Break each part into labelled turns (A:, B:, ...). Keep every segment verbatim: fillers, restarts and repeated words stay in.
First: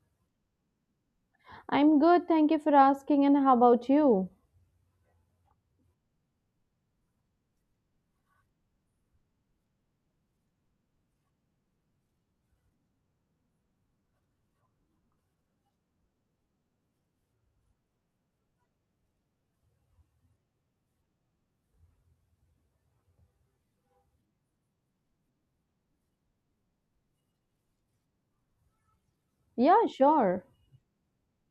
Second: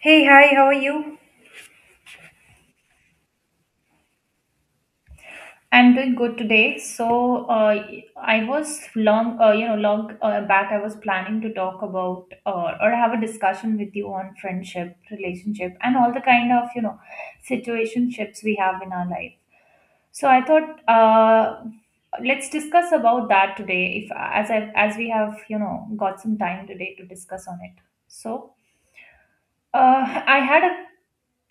A: Hey, hi, how are you?
B: I'm good, thank you for asking. And how about you?
A: I'm doing good today. So, uh, I was long, uh, you know, long uh, back. I was planning to talk about uh, or have a discussion with you on friendship, relationship, and all the kind of you know situationships we have in our life. So I thought, uh, let's discuss about that today. If as I as we have you know got some time today to discuss on it. So.
B: Yeah,
A: Uh, I
B: sure.
A: had a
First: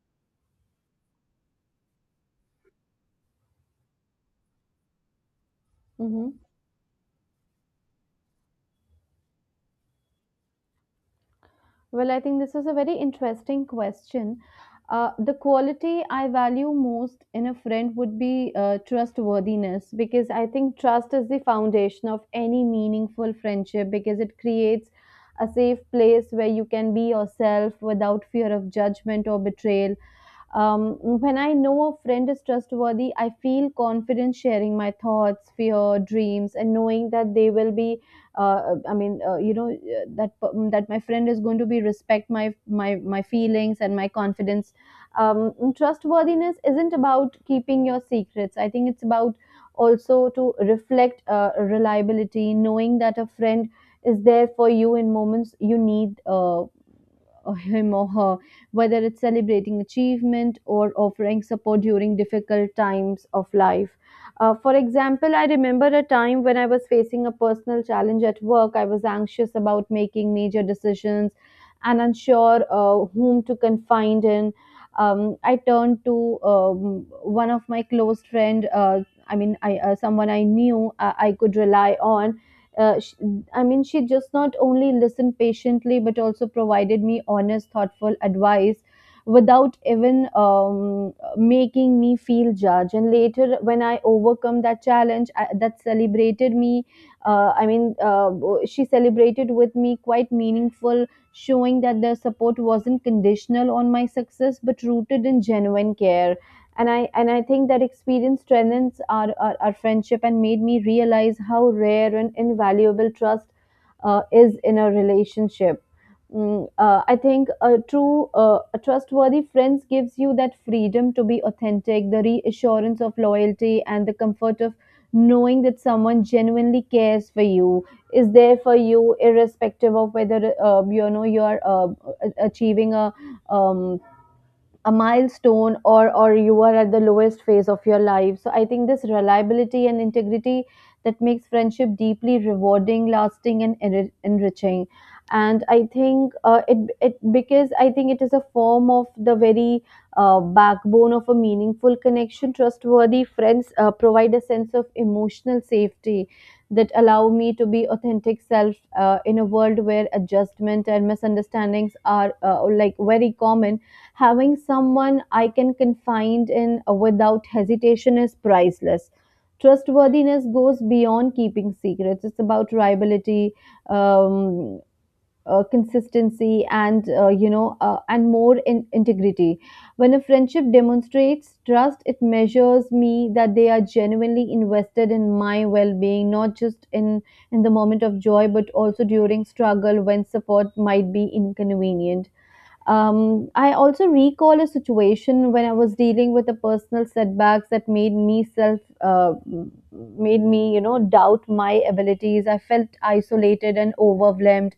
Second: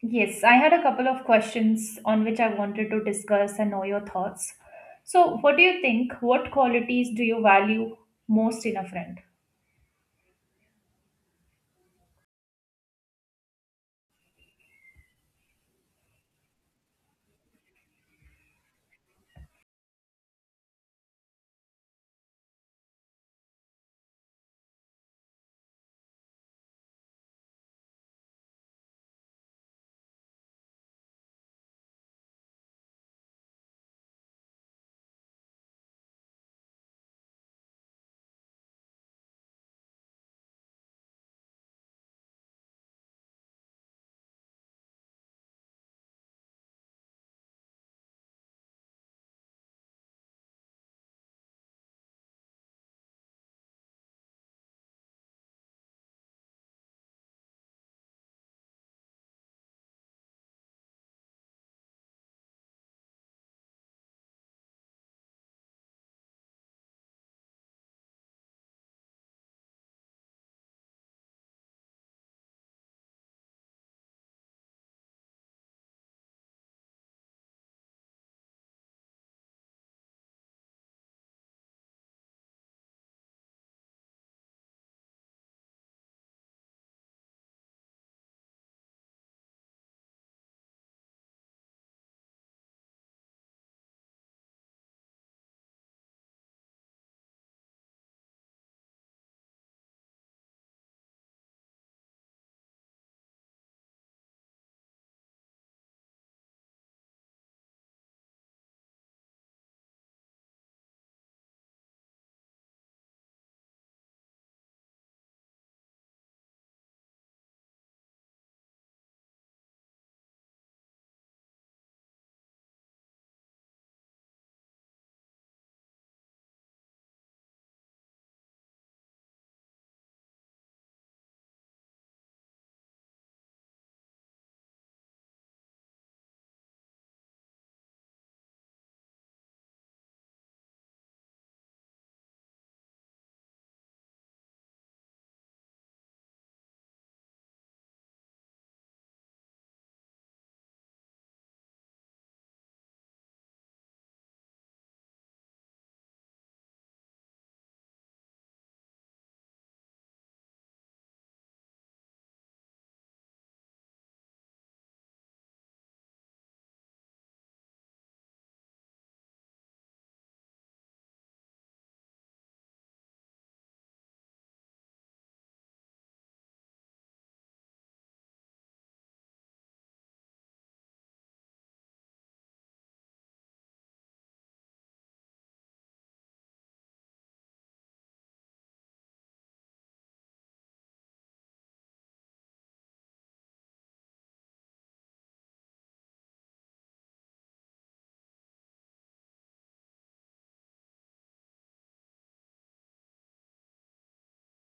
A: yes, I had a couple of questions on which I wanted to discuss and know your thoughts. So, what do you think?
B: Hmm.
A: What qualities do you value most in a friend?
B: Well, I think this is a very interesting question. Uh, the quality I value most in a friend would be uh, trustworthiness, because I think trust is the foundation of any meaningful friendship, because it creates a safe place where you can be yourself without fear of judgment or betrayal. Um, when I know a friend is trustworthy, I feel confident sharing my thoughts, fear, dreams, and knowing that they will be. Uh, I mean, uh, you know, uh, that p- mm, that my friend is going to be respect my my my feelings and my confidence. Um, trustworthiness isn't about keeping your secrets. I think it's about also to reflect uh, reliability, knowing that a friend is there for you in moments you need, uh, or him or her, whether it's celebrating achievement or offering support during difficult times of life. Uh, for example, I remember a time when I was facing a personal challenge at work. I was anxious about making major decisions and unsure uh, whom to confide in. Um, I turned to, um, one of my close friend. Uh, I mean, I, uh, someone I knew, uh, I could rely on. Uh, sh I mean, she just not only listened patiently, but also provided me honest, thoughtful advice without even, um, making me feel judged. And later, when I overcome that challenge, I, that celebrated me. Uh, I mean, uh, she celebrated with me quite meaningful, showing that their support wasn't conditional on my success, but rooted in genuine care. And i and i think that experience strengthens our, our, our friendship and made me realize how rare and invaluable trust uh, is in a relationship. Mm, uh, I think a true uh, a trustworthy friends gives you that freedom to be authentic, the reassurance of loyalty, and the comfort of knowing that someone genuinely cares for you, is there for you irrespective of whether, uh, you know you are, uh, a- achieving a, um, a milestone, or or you are at the lowest phase of your life. So I think this reliability and integrity, that makes friendship deeply rewarding, lasting, and enri- enriching. And I think, uh, it it because I think it is a form of the very, uh, backbone of a meaningful connection. Trustworthy friends uh, provide a sense of emotional safety that allow me to be authentic self, uh, in a world where adjustment and misunderstandings are, uh, like very common. Having someone I can confide in, uh, without hesitation is priceless. Trustworthiness goes beyond keeping secrets. It's about reliability, um, uh, consistency, and, uh, you know, uh, and more in integrity. When a friendship demonstrates trust, it measures me that they are genuinely invested in my well-being, not just in in the moment of joy, but also during struggle when support might be inconvenient. um, I also recall a situation when I was dealing with a personal setbacks that made me self, uh, made me, you know doubt my abilities. I felt isolated and overwhelmed,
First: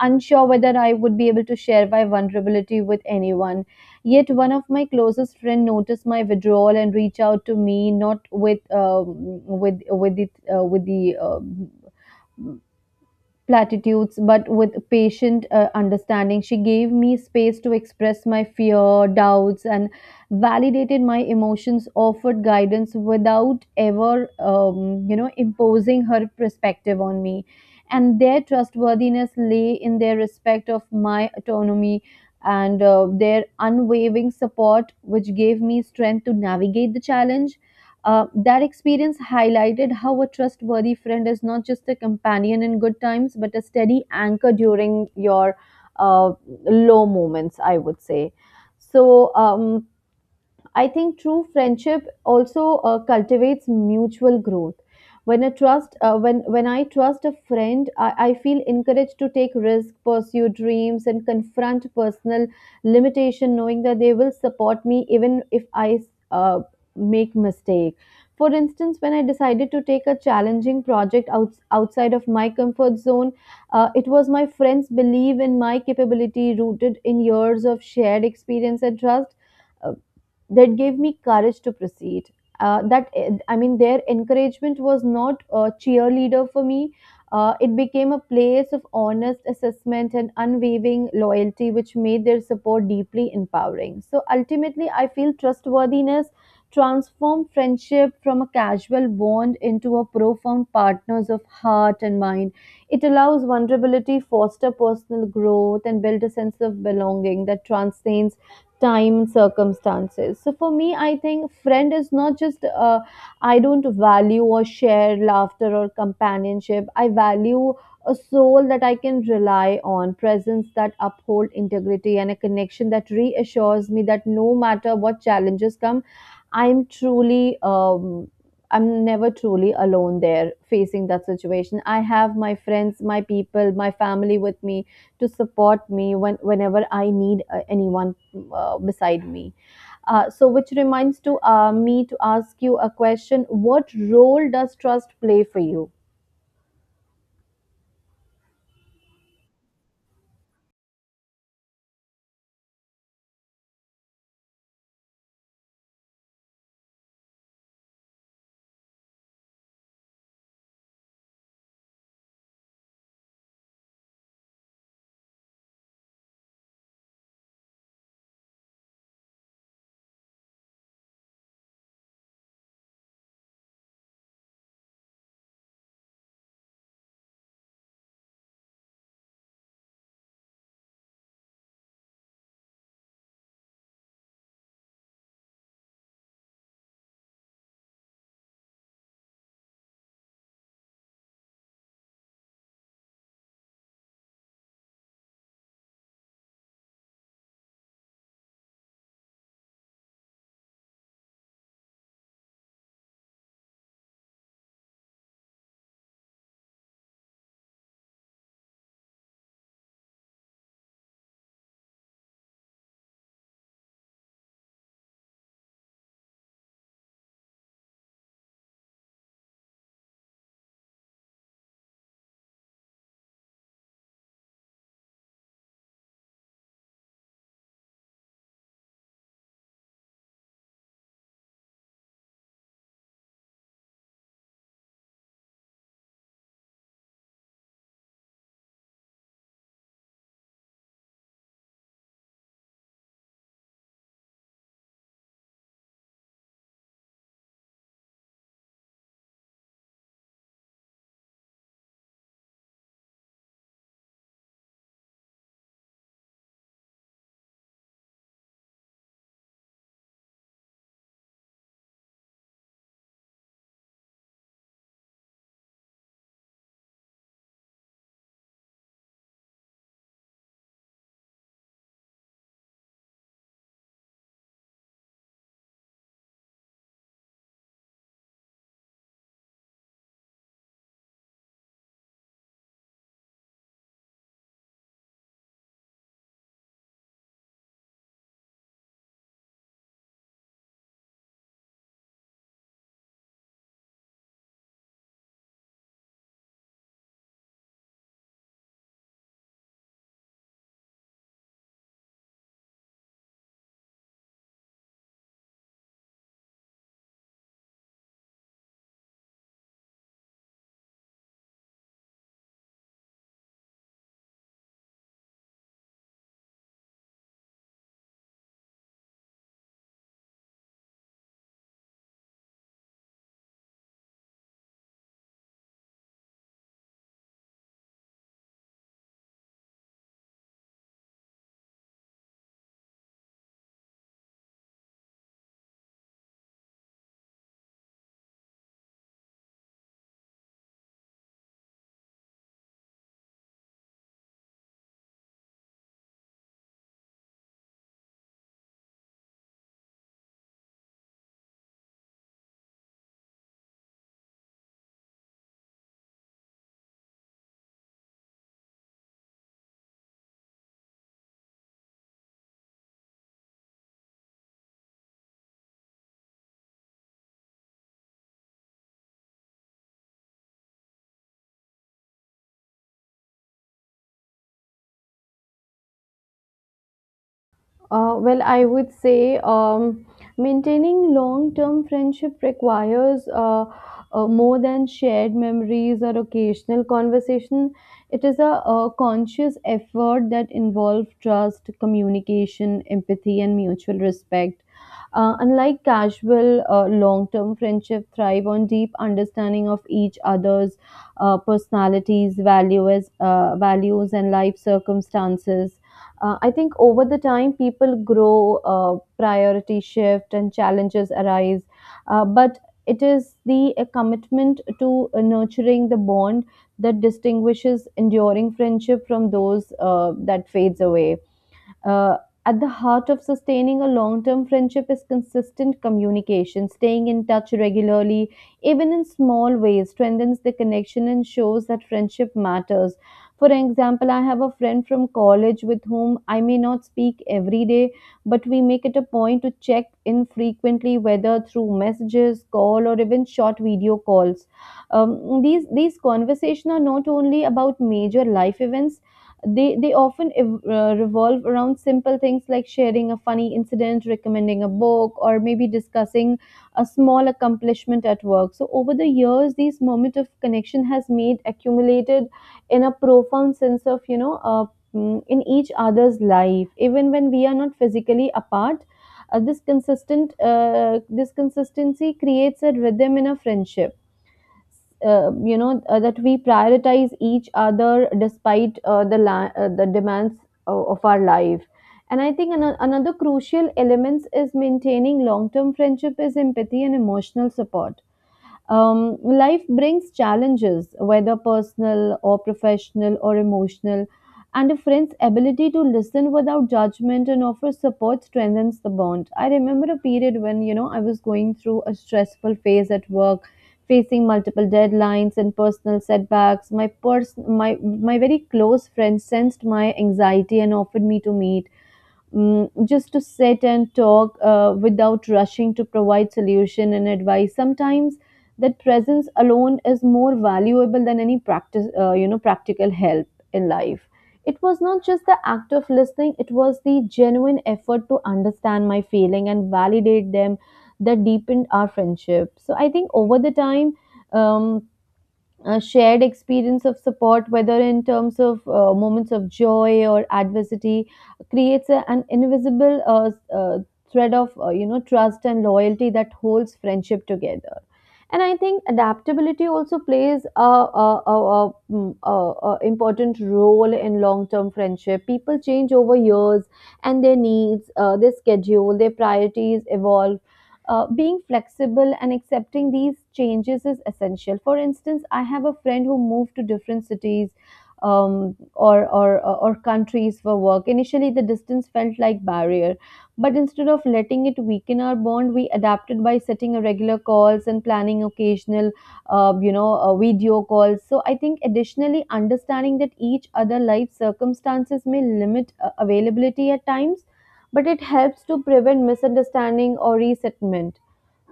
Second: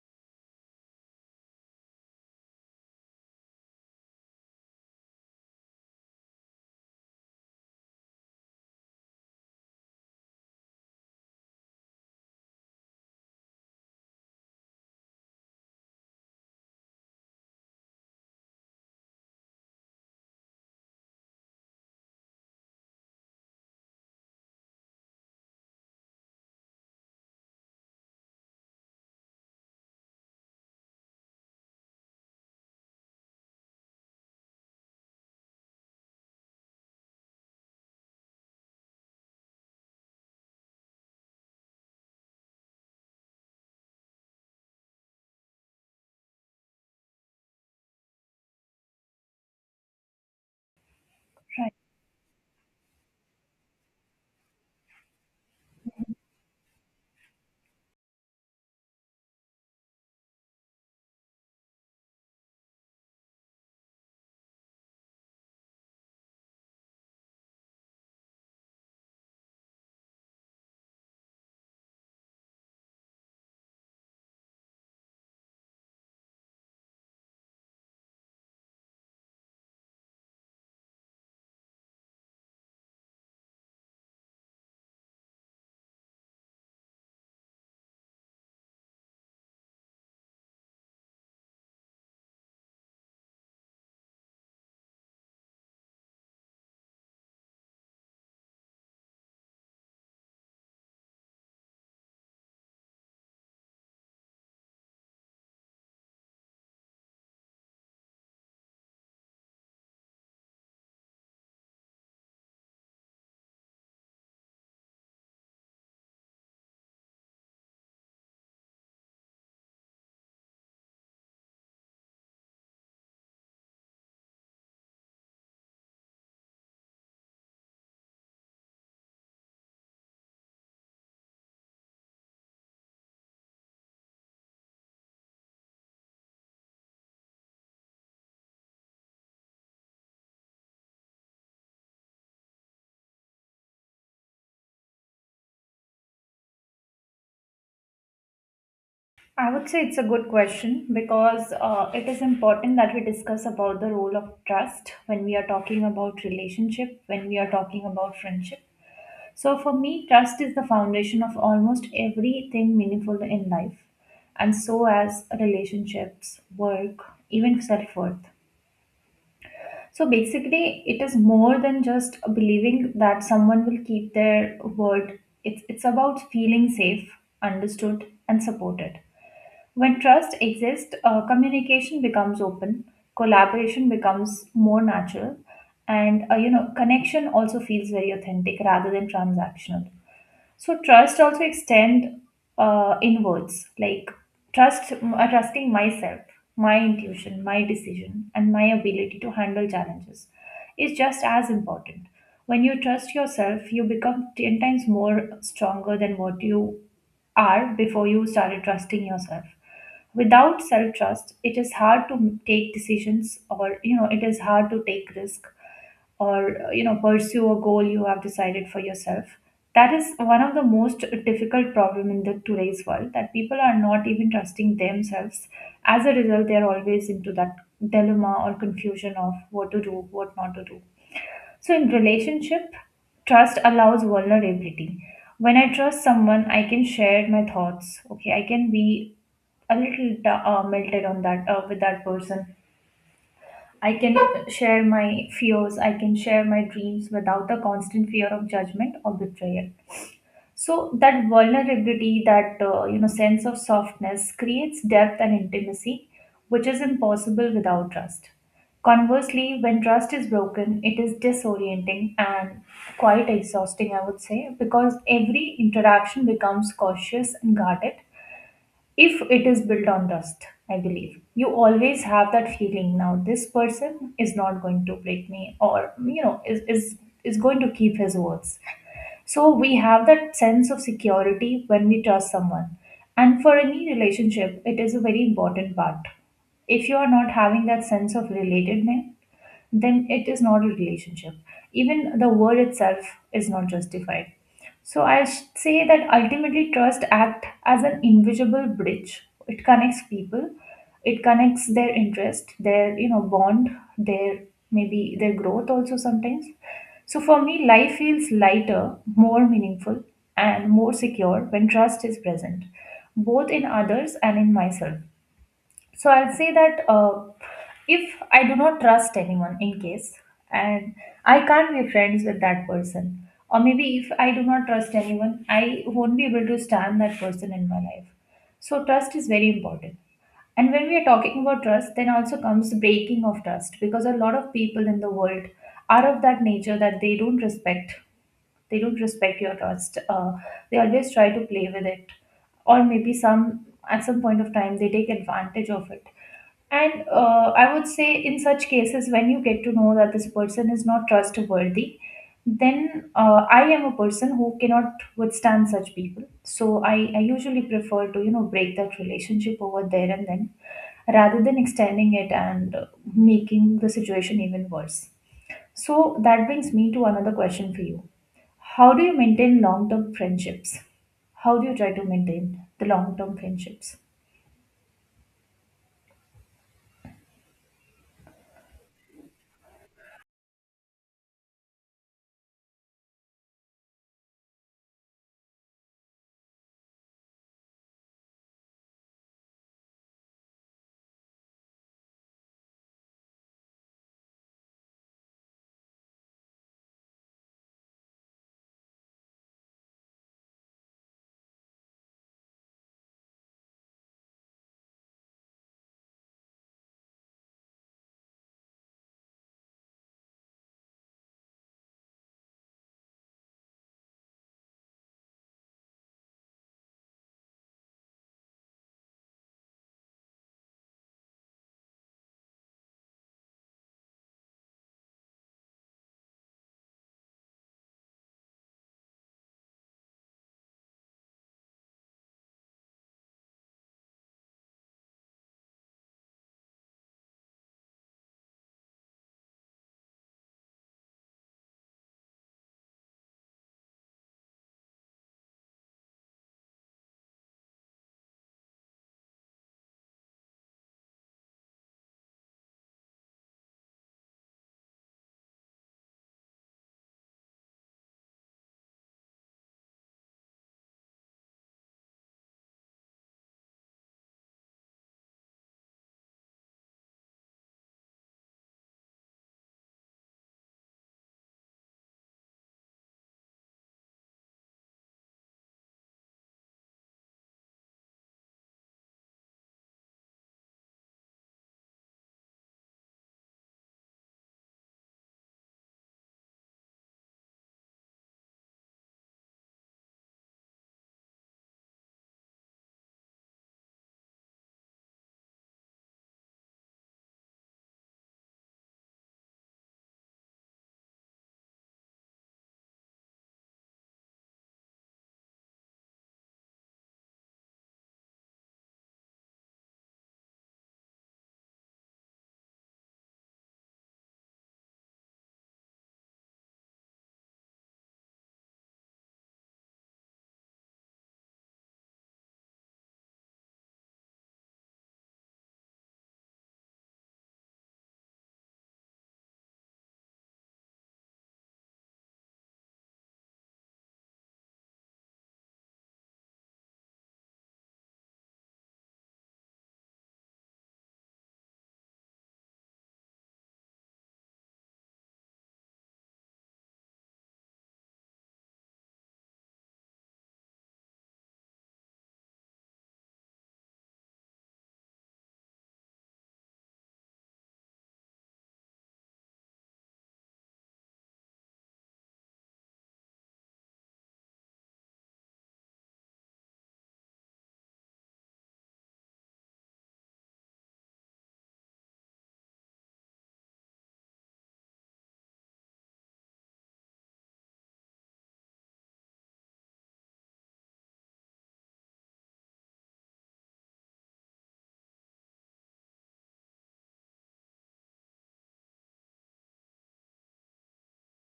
B: unsure whether I would be able to share my vulnerability with anyone. Yet one of my closest friend noticed my withdrawal and reached out to me, not with um with with the uh, with the uh, platitudes, but with patient, uh, understanding. She gave me space to express my fear, doubts, and validated my emotions, offered guidance without ever, um, you know, imposing her perspective on me. And their trustworthiness lay in their respect of my autonomy and, uh, their unwavering support, which gave me strength to navigate the challenge. Uh, that experience highlighted how a trustworthy friend is not just a companion in good times, but a steady anchor during your, uh, low moments, I would say. So, um, I think true friendship also uh, cultivates mutual growth. When a trust, uh, when when I trust a friend, I, I feel encouraged to take risks, pursue dreams, and confront personal limitation, knowing that they will support me even if I, uh, make mistake. For instance, when I decided to take a challenging project out, outside of my comfort zone, uh, it was my friends' belief in my capability, rooted in years of shared experience and trust, uh, that gave me courage to proceed. Uh, that I mean, their encouragement was not a cheerleader for me. Uh, it became a place of honest assessment and unwavering loyalty, which made their support deeply empowering. So ultimately, I feel trustworthiness transformed friendship from a casual bond into a profound partners of heart and mind. It allows vulnerability, foster personal growth, and build a sense of belonging that transcends time and circumstances. So for me, I think friend is not just, uh, I don't value or share laughter or companionship. I value a soul that I can rely on, presence that uphold integrity, and a connection that reassures me that no matter what challenges come, i'm truly um, I'm never truly alone there facing that situation. I have my friends, my people, my family with me to support me when, whenever I need, uh, anyone, uh, beside me. Uh, so, which reminds to, uh, me to ask you a question: what role does trust play for you?
A: I would say it's a good question because uh, it is important that we discuss about the role of trust when we are talking about relationship, when we are talking about friendship. So for me, trust is the foundation of almost everything meaningful in life, and so as relationships, work, even self worth. So basically, it is more than just believing that someone will keep their word. It's, it's about feeling safe, understood, and supported. When trust exists, uh, communication becomes open, collaboration becomes more natural, and uh, you know connection also feels very authentic rather than transactional. So trust also extend uh, inwards, like trust uh, trusting myself, my intuition, my decision, and my ability to handle challenges is just as important. When you trust yourself, you become ten times more stronger than what you are before you started trusting yourself. Without self trust, it is hard to take decisions, or you know, it is hard to take risk or uh, you know pursue a goal you have decided for yourself. That is one of the most difficult problem in the today's world that people are not even trusting themselves. As a result, they are always into that dilemma or confusion of what to do, what not to do. So in relationship, trust allows vulnerability. When I trust someone, I can share my thoughts. Okay, I can be a little uh, melted on that uh, with that person. I can share my fears, I can share my dreams without the constant fear of judgment or betrayal. So that vulnerability, that uh, you know sense of softness creates depth and intimacy, which is impossible without trust. Conversely, when trust is broken, it is disorienting and quite exhausting, I would say, because every interaction becomes cautious and guarded. If it is built on trust, I believe you always have that feeling now this person is not going to break me, or you know is is is going to keep his words. So we have that sense of security when we trust someone, and for any relationship it is a very important part. If you are not having that sense of relatedness, then it is not a relationship. Even the word itself is not justified. So I sh- say that ultimately trust act as an invisible bridge. It connects people, it connects their interest, their you know bond, their maybe their growth also sometimes. So for me, life feels lighter, more meaningful, and more secure when trust is present, both in others and in myself. So I'll say that, uh, if I do not trust anyone, in case, and I can't be friends with that person, or maybe if I do not trust anyone, I won't be able to stand that person in my life. So trust is very important. And when we are talking about trust, then also comes the breaking of trust, because a lot of people in the world are of that nature that they don't respect they don't respect your trust. Uh, they always try to play with it, or maybe some at some point of time they take advantage of it. And uh, I would say, in such cases, when you get to know that this person is not trustworthy, then uh, I am a person who cannot withstand such people. So I, I usually prefer to, you know, break that relationship over there and then, rather than extending it and uh, making the situation even worse. So that brings me to another question for you. How do you maintain long term friendships? How do you try to maintain the long term friendships?
B: Uh, well, I would say, um, maintaining long term friendship requires, uh, uh, more than shared memories or occasional conversation. It is a, a conscious effort that involves trust, communication, empathy, and mutual respect. Uh, unlike casual, uh, long term friendship thrive on deep understanding of each other's, uh, personalities, values, uh, values, and life circumstances. uh, I think over the time, people grow, uh, priority shift, and challenges arise. Uh, but it is the, uh, commitment to, uh, nurturing the bond that distinguishes enduring friendship from those, uh, that fades away. Uh, at the heart of sustaining a long term friendship is consistent communication. Staying in touch regularly, even in small ways, strengthens the connection and shows that friendship matters. For example, I have a friend from college with whom I may not speak every day, but we make it a point to check in frequently, whether through messages, call, or even short video calls. Um, these, these conversations are not only about major life events. They they often, ev- uh, revolve around simple things like sharing a funny incident, recommending a book, or maybe discussing a small accomplishment at work. So over the years, these moment of connection has made accumulated in a profound sense of, you know uh, mm, in each other's life, even when we are not physically apart. Uh, this consistent uh, this consistency creates a rhythm in a friendship, uh, you know uh, that we prioritize each other despite, uh, the la- uh, the demands of, of our life. And I think, an- another crucial element is maintaining long term friendship is empathy and emotional support. Um, life brings challenges, whether personal or professional or emotional, and a friend's ability to listen without judgment and offer support strengthens the bond. I remember a period when, you know, I was going through a stressful phase at work, facing multiple deadlines and personal setbacks. My pers- my my very close friend sensed my anxiety and offered me to meet. Mm, just to sit and talk, uh, without rushing to provide solution and advice sometimes. That presence alone is more valuable than any practice uh, you know practical help in life. It was not just the act of listening, it was the genuine effort to understand my feeling and validate them that deepened our friendship. So I think over the time, um, a shared experience of support, whether in terms of, uh, moments of joy or adversity, creates a, an invisible, uh, s- uh, thread of, uh, you know trust and loyalty that holds friendship together. And I think adaptability also plays a, a, a, a, mm, a, a important role in long-term friendship. People change over years, and their needs, uh, their schedule, their priorities evolve. Uh, being flexible and accepting these changes is essential. For instance, I have a friend who moved to different cities, um, or, or or countries for work. Initially, the distance felt like barrier, but instead of letting it weaken our bond, we adapted by setting a regular calls and planning occasional, uh, you know, uh, video calls. So I think additionally, understanding that each other life circumstances may limit, uh, availability at times, but it helps to prevent misunderstanding or resettlement.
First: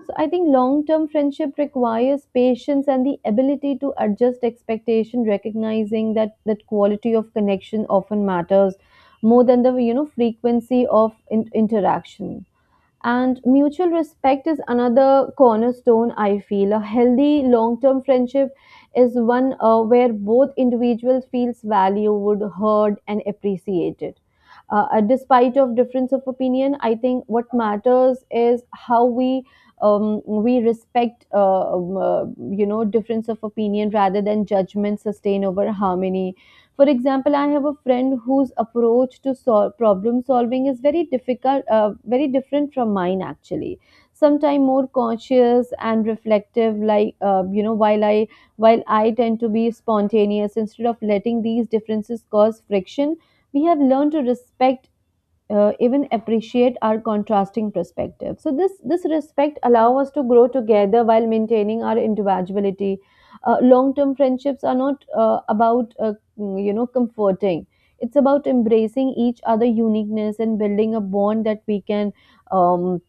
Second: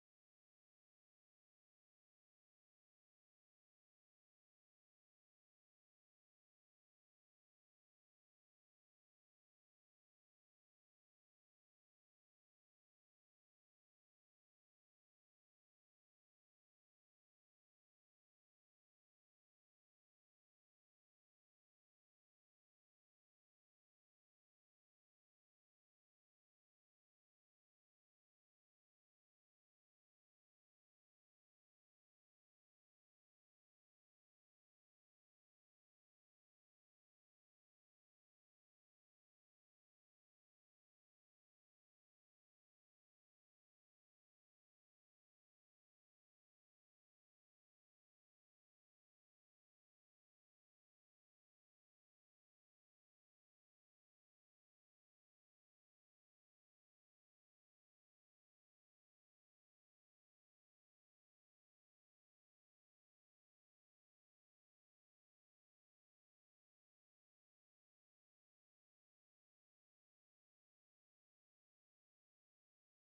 B: So I think long term friendship requires patience and the ability to adjust expectation, recognizing that that quality of connection often matters more than the you know frequency of, in- interaction. And mutual respect is another cornerstone, I feel. A healthy long term friendship is one, uh, where both individuals feels valued, heard, and appreciated. Uh, uh, despite of difference of opinion, I think what matters is how we um, we respect uh, um, uh, you know difference of opinion rather than judgment sustain over harmony. For example, I have a friend whose approach to sol- problem solving is very difficult uh, very different from mine, actually. Sometimes more cautious and reflective, like uh, you know while i while i tend to be spontaneous. Instead of letting these differences cause friction, we have learned to respect, uh, even appreciate our contrasting perspective. So this this respect allow us to grow together while maintaining our individuality. Uh, Long term friendships are not uh, about uh, mm, you know comforting. It's about embracing each other uniqueness and building a bond that we can um,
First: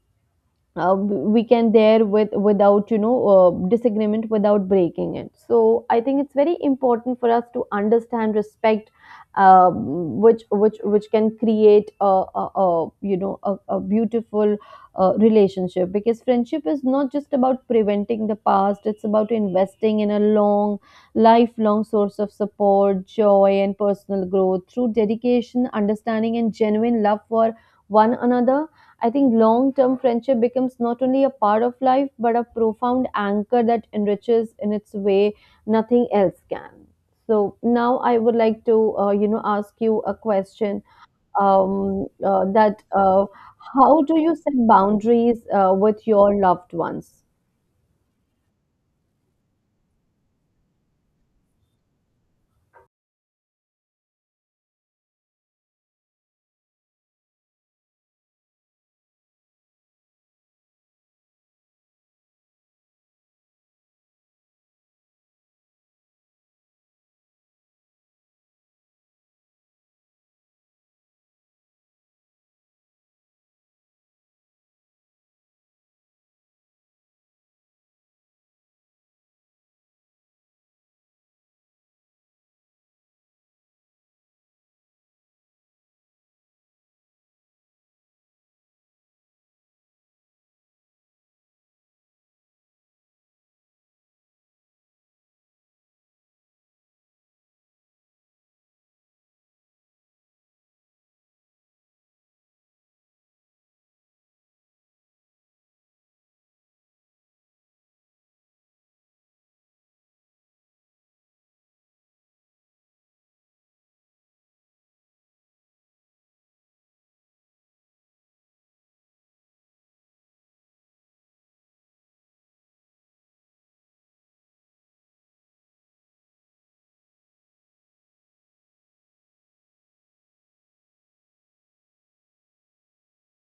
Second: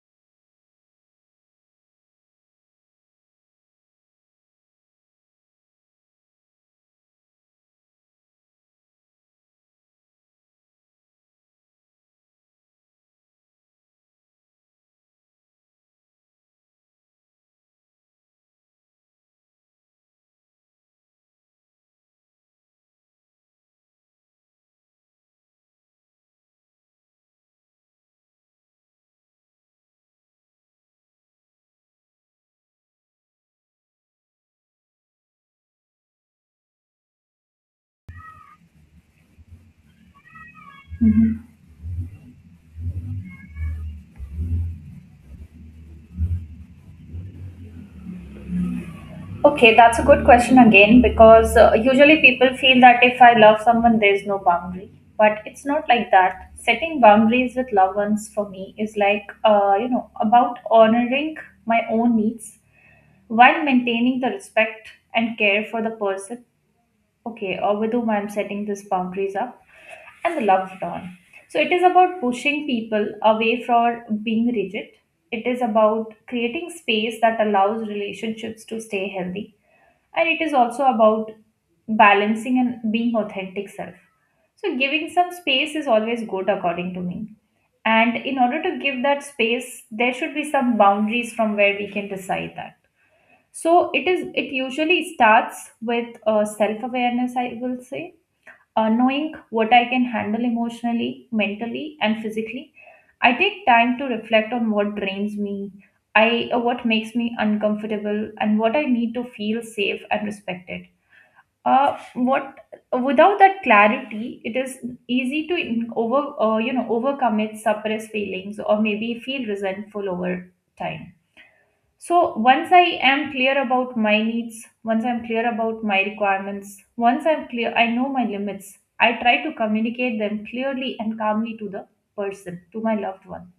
B: uh, we can there with without you know uh, disagreement without breaking it. So I think it's very important for us to understand respect, um, which which which can create a, a, a you know a, a beautiful uh, relationship, because friendship is not just about preventing the past. It's about investing in a long, lifelong source of support, joy, and personal growth through dedication, understanding, and genuine love for one another. I think long term friendship becomes not only a part of life, but a profound anchor that enriches in its way nothing else can. So now I would like to, uh, you know, ask you a question,
A: Mhm.
B: um, uh, that uh, how do you set boundaries uh, with your loved ones?
A: Okay, that's a good question again, because uh, usually people feel that if I love someone, there's no boundary. But it's not like that. Setting boundaries with loved ones for me is like, uh, you know, about honoring my own needs while maintaining the respect and care for the person, okay, or with whom I'm setting these boundaries up, and the loved one. So it is about pushing people away from being rigid. It is about creating space that allows relationships to stay healthy, and it is also about balancing and being authentic self. So giving some space is always good according to me, and in order to give that space there should be some boundaries from where we can decide that. So it is, it usually starts with uh, self awareness, I will say. Uh, knowing what I can handle emotionally, mentally, and physically. I take time to reflect on what drains me, I uh, what makes me uncomfortable, and what I need to feel safe and respected. Uh, what Without that clarity, it is easy to in- over uh, you know overcome it, suppress feelings, or maybe feel resentful over time. So once I am clear about my needs, once I'm clear about my requirements, once I'm clear, I know my limits. I try to communicate them clearly and calmly to the person, to my loved one.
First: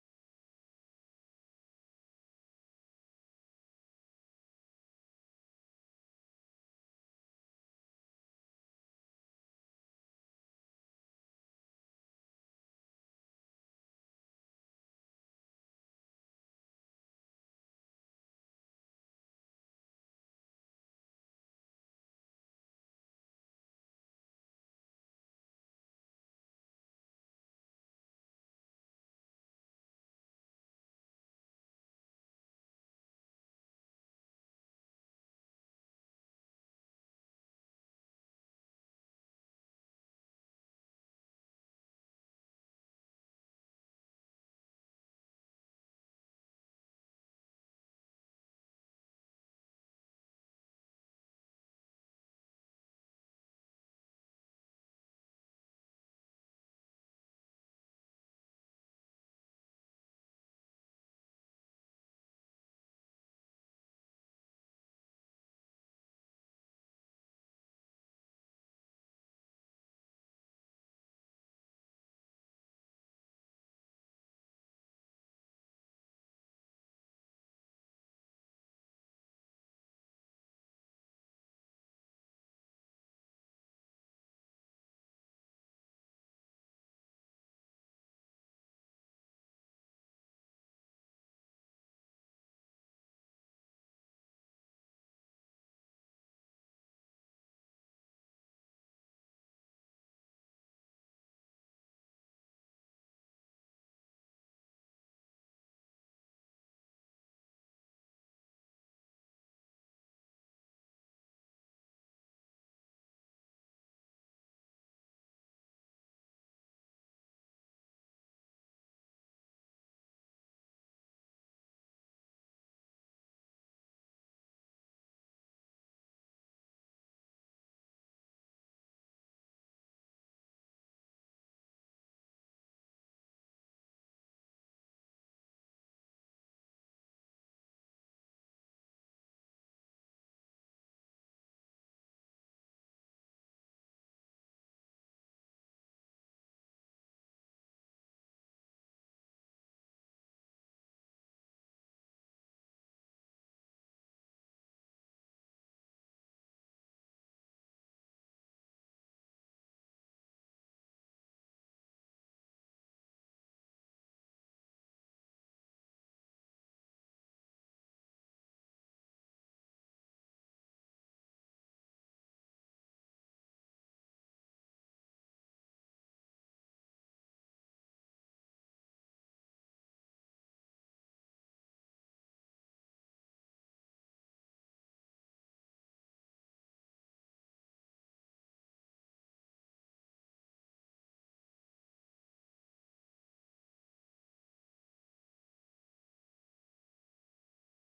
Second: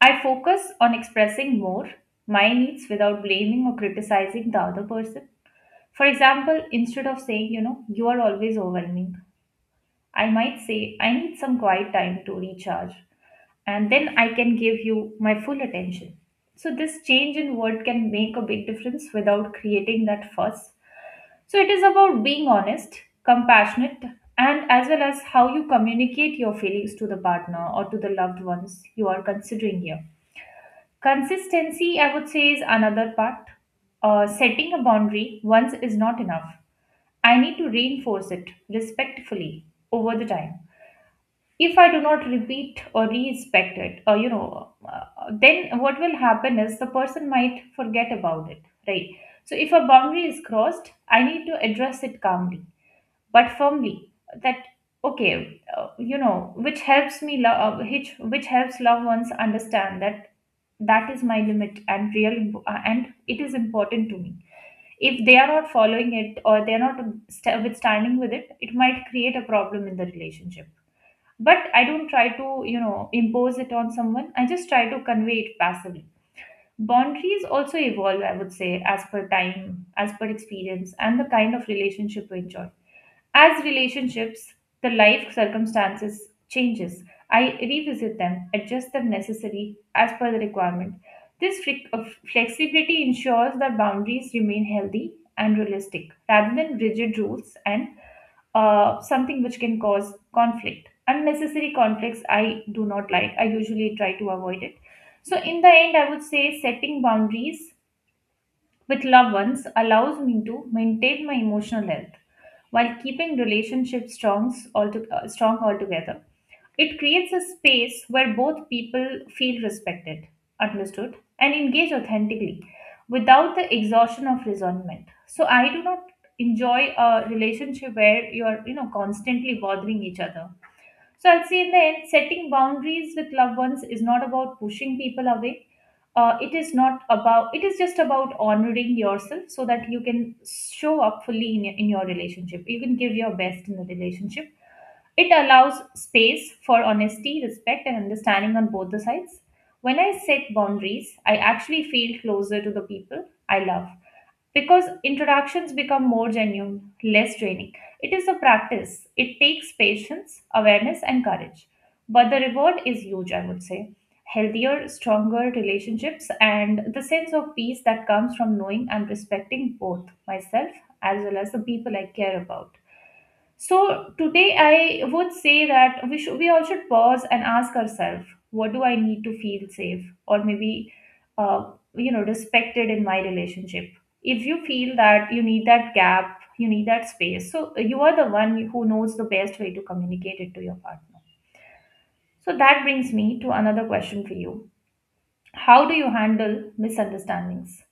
A: I focus on expressing more my needs without blaming or criticizing the other person. For example, instead of saying, you know, you are always overwhelming, I might say, I need some quiet time to recharge, and then I can give you my full attention. So, this change in word can make a big difference without creating that fuss. So, it is about being honest, compassionate, and as well as how you communicate your feelings to the partner or to the loved ones you are considering here. Consistency, I would say, is another part. Uh, setting a boundary once is not enough. I need to reinforce it respectfully over the time. If I do not repeat or respect it, or you know uh, then what will happen is the person might forget about it, right? So if a boundary is crossed, I need to address it calmly but firmly, that okay, uh, you know, which helps me lo- uh, which which helps loved ones understand that that is my limit and real, uh, and it is important to me. If they are not following it, or they are not st- withstanding with it, it might create a problem in the relationship. But I don't try to, you know, impose it on someone. I just try to convey it passively. Boundaries also evolve, I would say, as per time, as per experience, and the kind of relationship we enjoy. As relationships, the life circumstances changes. I revisit them, adjust them necessary as per the requirement. This fre- uh, flexibility ensures that boundaries remain healthy and realistic rather than rigid rules and uh, something which can cause conflict. Unnecessary conflicts I do not like. I usually try to avoid it. So, in the end, I would say setting boundaries with loved ones allows me to maintain my emotional health while keeping relationships strong, alto- uh, strong altogether. It creates a space where both people feel respected, understood, and engage authentically without the exhaustion of resentment. So I do not enjoy a relationship where you're, you know, constantly bothering each other. So I'll say in the end, setting boundaries with loved ones is not about pushing people away. Uh, it is not about. It is just about honoring yourself so that you can show up fully in your, in your relationship. You can give your best in the relationship. It allows space for honesty, respect, and understanding on both the sides. When I set boundaries, I actually feel closer to the people I love because introductions become more genuine, less draining. It is a practice. It takes patience, awareness, and courage. But the reward is huge, I would say. Healthier, stronger relationships, and the sense of peace that comes from knowing and respecting both myself as well as the people I care about. So today I would say that we should we all should pause and ask ourselves, what do I need to feel safe or maybe uh, you know respected in my relationship? If you feel that you need that gap, you need that space, so you are the one who knows the best way to communicate it to your partner. So that brings me to another question for you. How do you handle misunderstandings?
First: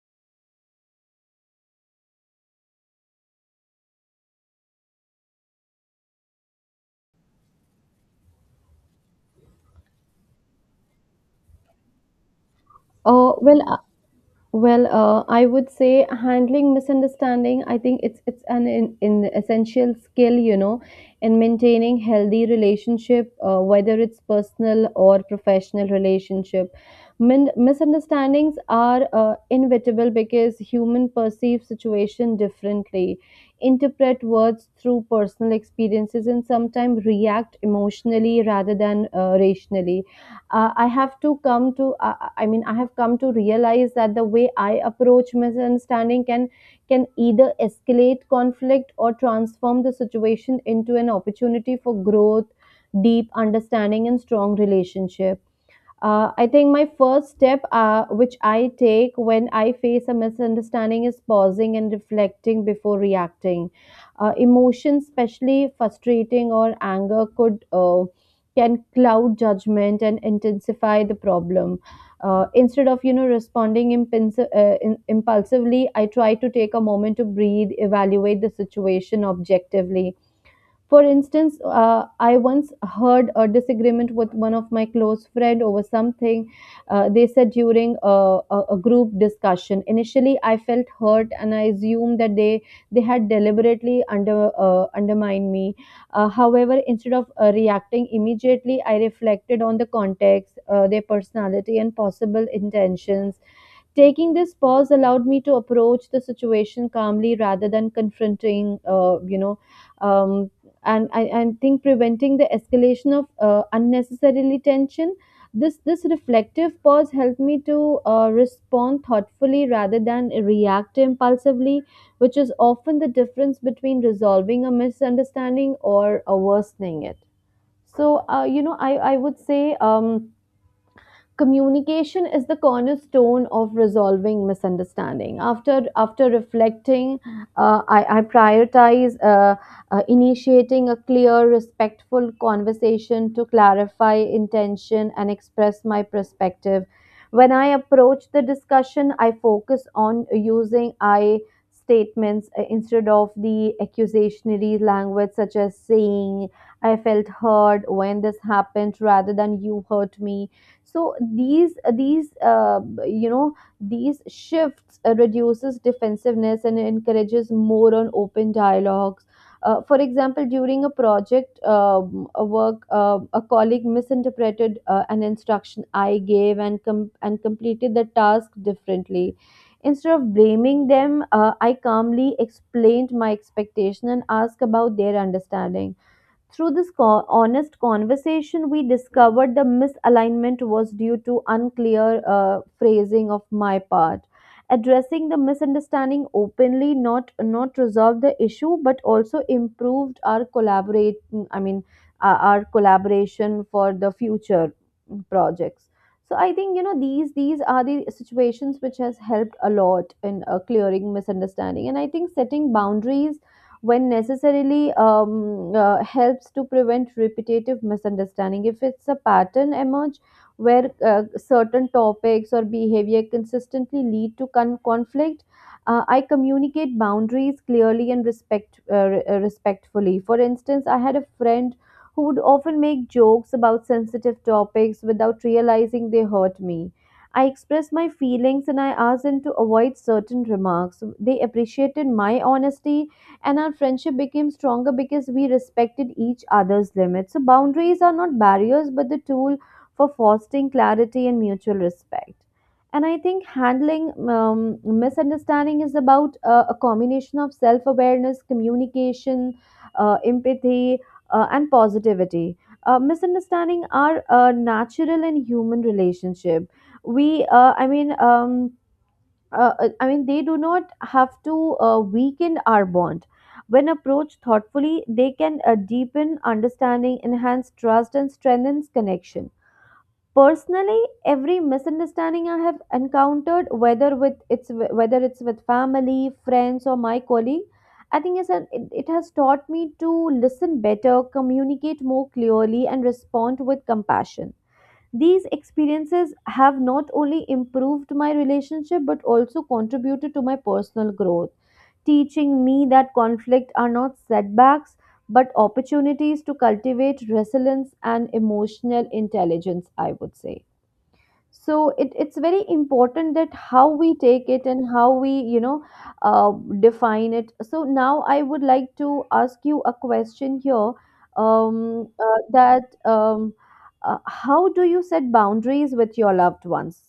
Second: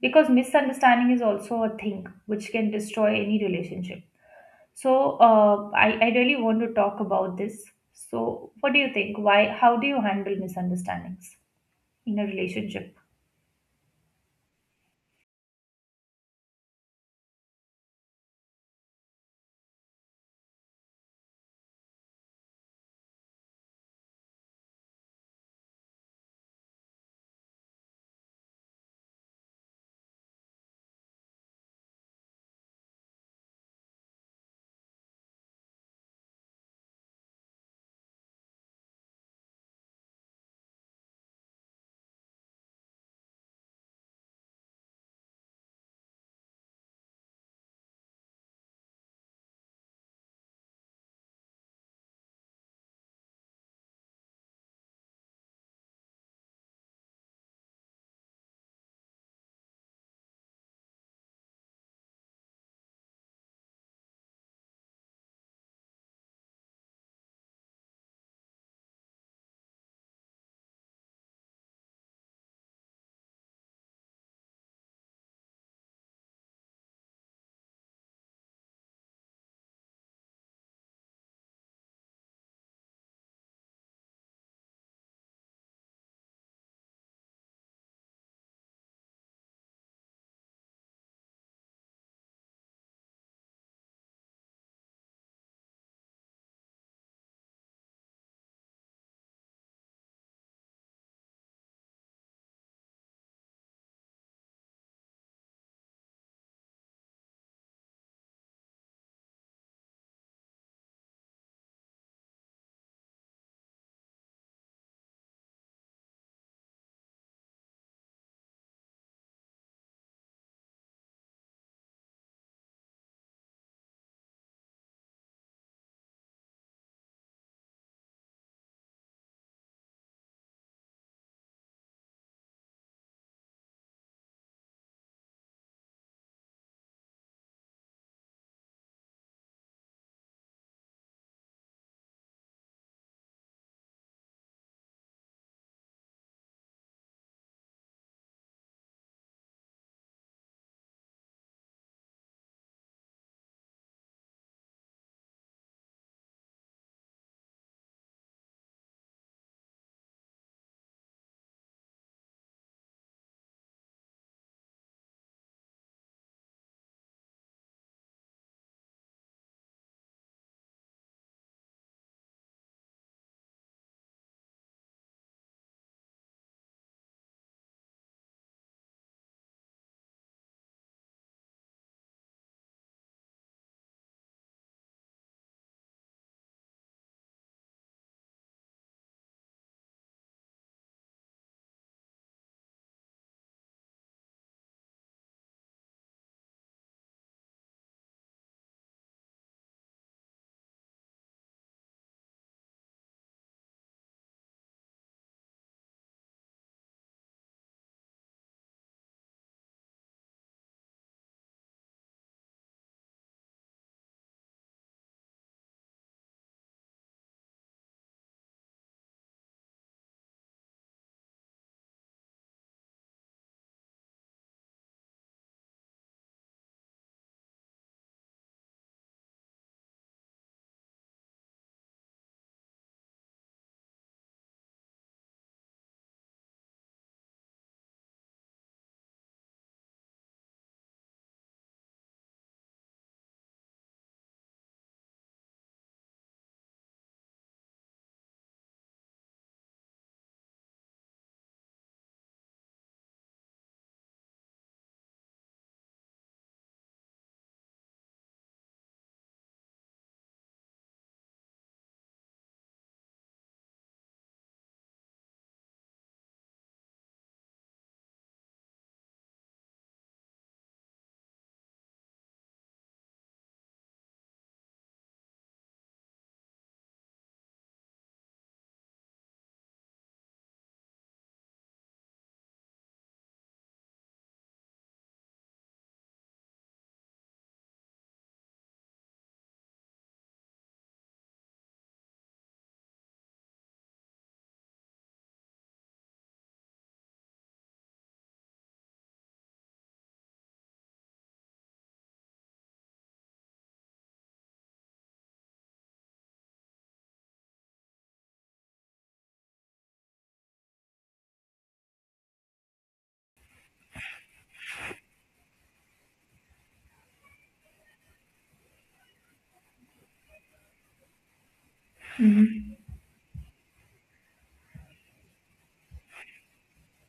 A: Because misunderstanding is also a thing which can destroy any relationship, so uh, I, I really want to talk about this. So what do you think? Why? How do you handle misunderstandings in a relationship?
B: Uh, well, Well, uh, I would say handling misunderstanding, I think it's it's an in, in essential skill, you know, in maintaining healthy relationship, uh, whether it's personal or professional relationship. Min- misunderstandings are uh, inevitable because human perceive situation differently, interpret words through personal experiences, and sometimes react emotionally rather than uh, rationally. Uh, I have to come to uh, I mean I have come to realize that the way I approach misunderstanding can can either escalate conflict or transform the situation into an opportunity for growth, deep understanding, and strong relationship. uh, I think my first step, uh, which I take when I face a misunderstanding, is pausing and reflecting before reacting. Uh, emotions, especially frustrating or anger, could uh, can cloud judgment and intensify the problem. Uh, instead of, you know, responding impins- uh, in- impulsively, I try to take a moment to breathe, evaluate the situation objectively. For instance, uh, I once heard a disagreement with one of my close friend over something uh, they said during a, a, a group discussion. Initially, I felt hurt and I assumed that they they had deliberately under uh, undermined me. Uh, however, instead of uh, reacting immediately, I reflected on the context, uh, their personality, and possible intentions. Taking this pause allowed me to approach the situation calmly rather than confronting, uh, you know, um, and I and think preventing the escalation of uh, unnecessarily tension. This this reflective pause helped me to uh, respond thoughtfully rather than react impulsively, which is often the difference between resolving a misunderstanding or uh, worsening it. So, uh, you know, I I would say, Um, communication is the cornerstone of resolving misunderstanding. After after reflecting, uh, I, I prioritize uh, uh, initiating a clear respectful conversation to clarify intention and express my perspective. When I approach the discussion, I focus on using I statements, uh, instead of the accusationary language, such as saying I felt hurt when this happened rather than you hurt me. So these these uh, you know these shifts uh, reduces defensiveness and encourages more on open dialogues. Uh, for example, during a project, um, a work, uh, a colleague misinterpreted uh, an instruction I gave and com- and completed the task differently. Instead of blaming them, uh, I calmly explained my expectation and asked about their understanding. Through this co- honest conversation, we discovered the misalignment was due to unclear uh, phrasing of my part. Addressing the misunderstanding openly not not resolved the issue, but also improved our collaborate. I mean, uh, our collaboration for the future projects. So I think, you know, these these are the situations which has helped a lot in uh, clearing misunderstanding. And I think setting boundaries when necessarily um, uh, helps to prevent repetitive misunderstanding if it's a pattern emerge where uh, certain topics or behavior consistently lead to con- conflict. uh, I communicate boundaries clearly and respect uh, re- uh, respectfully. For instance, I had a friend who would often make jokes about sensitive topics without realizing they hurt me. I expressed my feelings and I asked them to avoid certain remarks. They appreciated my honesty, and our friendship became stronger because we respected each other's limits. So, boundaries are not barriers but the tool for fostering clarity and mutual respect. And I think handling um, misunderstanding is about uh, a combination of self awareness, communication, uh, empathy, uh, and positivity. Uh, misunderstanding are a natural and human relationship. We, uh, I mean, um, uh, uh, I mean, they do not have to uh, weaken our bond. When approached thoughtfully, they can uh, deepen understanding, enhance trust, and strengthen connection. Personally, every misunderstanding I have encountered, whether with it's whether it's with family, friends, or my colleague, I think it's an, it, it has taught me to listen better, communicate more clearly, and respond with compassion. These experiences have not only improved my relationship but also contributed to my personal growth, teaching me that conflict are not setbacks but opportunities to cultivate resilience and emotional intelligence, I would say. So it, it's very important that how we take it and how we, you know, uh, define it. So now I would like to ask you a question here, um, uh,
A: Mhm.
B: that um, uh, how do you set boundaries with your loved ones?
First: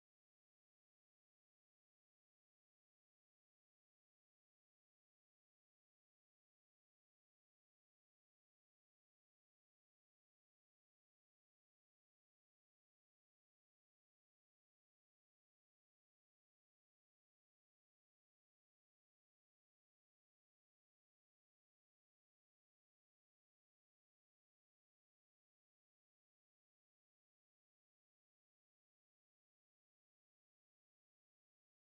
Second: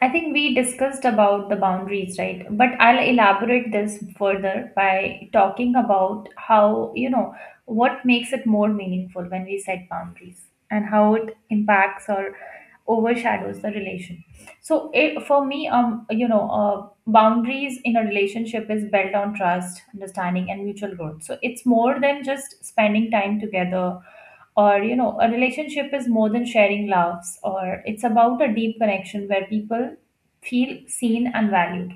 A: I think we discussed about the boundaries, right? But I'll elaborate this further by talking about how, you know, what makes it more meaningful when we set boundaries and how it impacts our overshadows the relation. So it, for me, um you know uh, boundaries in a relationship is built on trust, understanding, and mutual growth. So it's more than just spending time together, or you know a relationship is more than sharing laughs, or it's about a deep connection where people feel seen and valued.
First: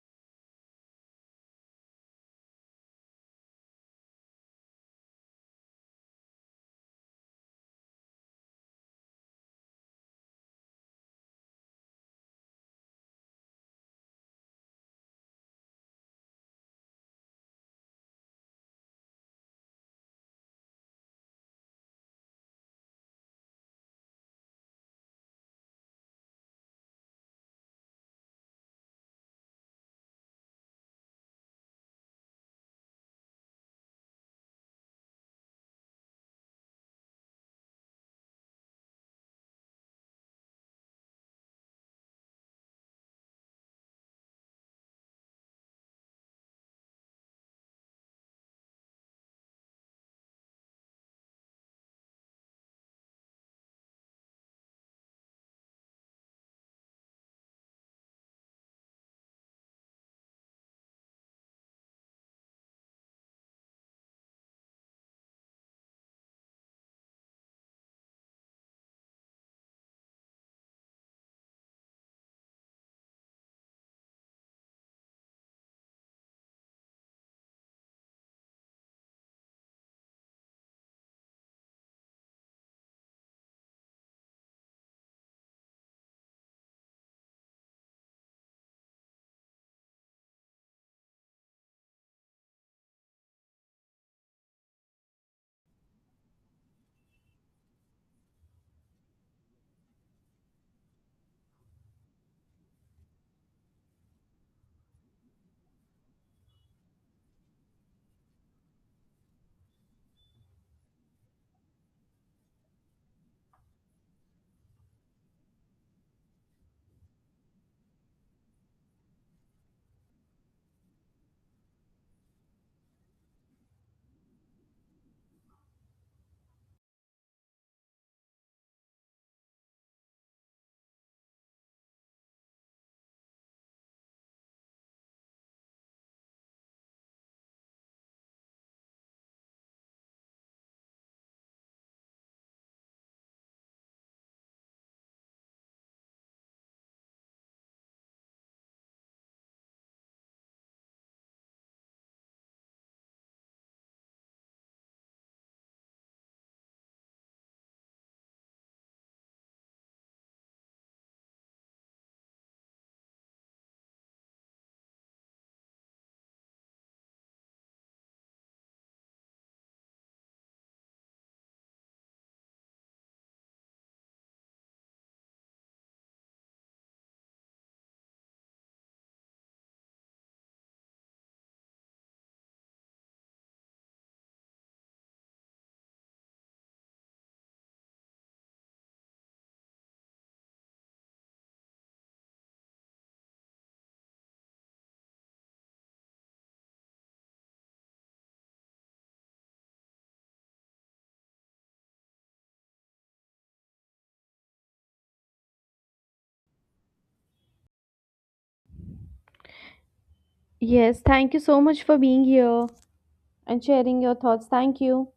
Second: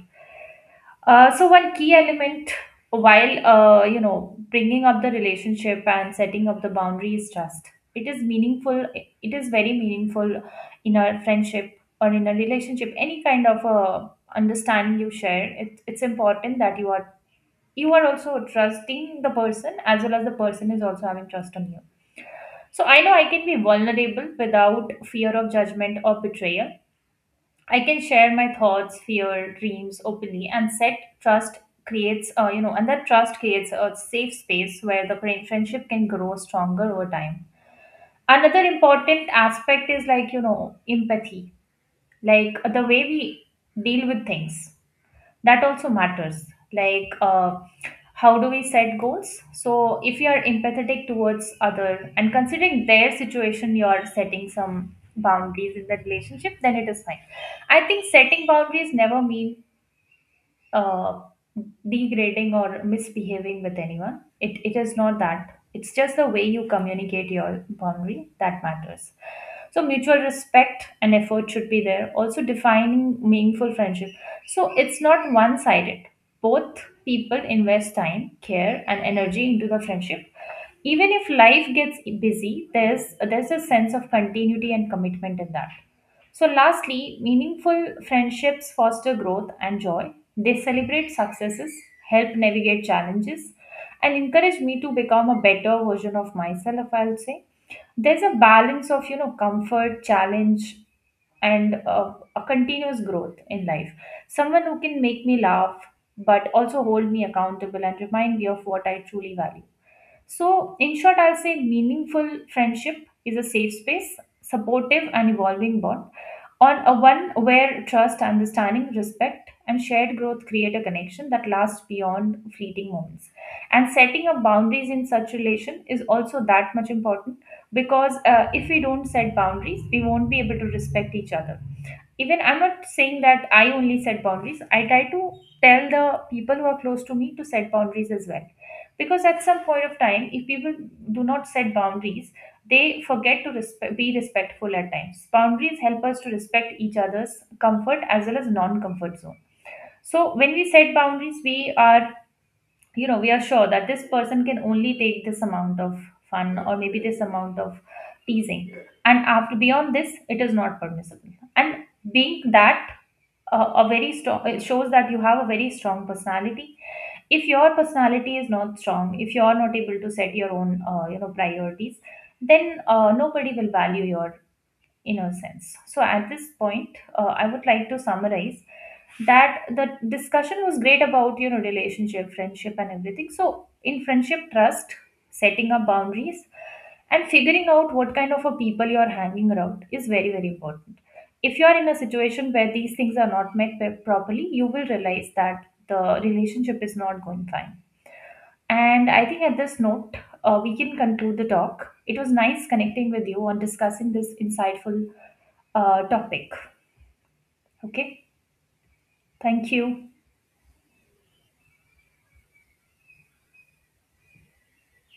A: uh, So one key element while uh, you know bringing up the relationship and setting up the boundary is trust. It is meaningful. It is very meaningful in a friendship or in a relationship. Any kind of uh, understanding you share, it, it's important that you are you are also trusting the person as well as the person is also having trust on you. So I know I can be vulnerable without fear of judgment or betrayal. I can share my thoughts, fear, dreams openly, and set trust creates, uh, you know, and that trust creates a safe space where the friend- friendship can grow stronger over time. Another important aspect is, like, you know, empathy, like the way we deal with things, that also matters. Like uh, how do we set goals. So if you are empathetic towards other and considering their situation, you are setting some boundaries in that relationship, then it is fine. I think setting boundaries never mean uh, degrading or misbehaving with anyone. It, it is not that. It's just the way you communicate your boundary that matters. So, mutual respect and effort should be there. Also, defining meaningful friendship. So, it's not one sided. Both people invest time, care, and energy into the friendship. Even if life gets busy, there's, there's a sense of continuity and commitment in that. So, lastly, meaningful friendships foster growth and joy. They celebrate successes, help navigate challenges, and encourage me to become a better version of myself, I'll say. There's a balance of, you know, comfort, challenge, and uh, a continuous growth in life. Someone who can make me laugh, but also hold me accountable and remind me of what I truly value. So, in short, I'll say meaningful friendship is a safe space, supportive and evolving bond, on a one where trust, understanding, respect, and shared growth create a connection that lasts beyond fleeting moments. And setting up boundaries in such relation is also that much important, because uh, if we don't set boundaries, we won't be able to respect each other. Even I'm not saying that I only set boundaries, I try to tell the people who are close to me to set boundaries as well, because at some point of time, if people do not set boundaries, they forget to respe- be respectful at times. Boundaries help us to respect each other's comfort as well as non-comfort zone. So when we set boundaries, we are, you know, we are sure that this person can only take this amount of fun, or maybe this amount of teasing, and after beyond this it is not permissible. And being that uh, a very strong, it shows that you have a very strong personality. If your personality is not strong, if you are not able to set your own uh, you know priorities, then uh, nobody will value your innocence. So, at this point, uh, I would like to summarize that the discussion was great about, you know, relationship, friendship, and everything. So, in friendship, trust, setting up boundaries, and figuring out what kind of a people you are hanging around is very very important. If you are in a situation where these things are not met pe- properly, you will realize that the relationship is not going fine. And I think at this note, uh, we can conclude the talk. It was nice connecting with you and discussing this insightful uh, topic. Okay, thank you.
B: Yes, thank you so much for being here and sharing your thoughts. Thank you.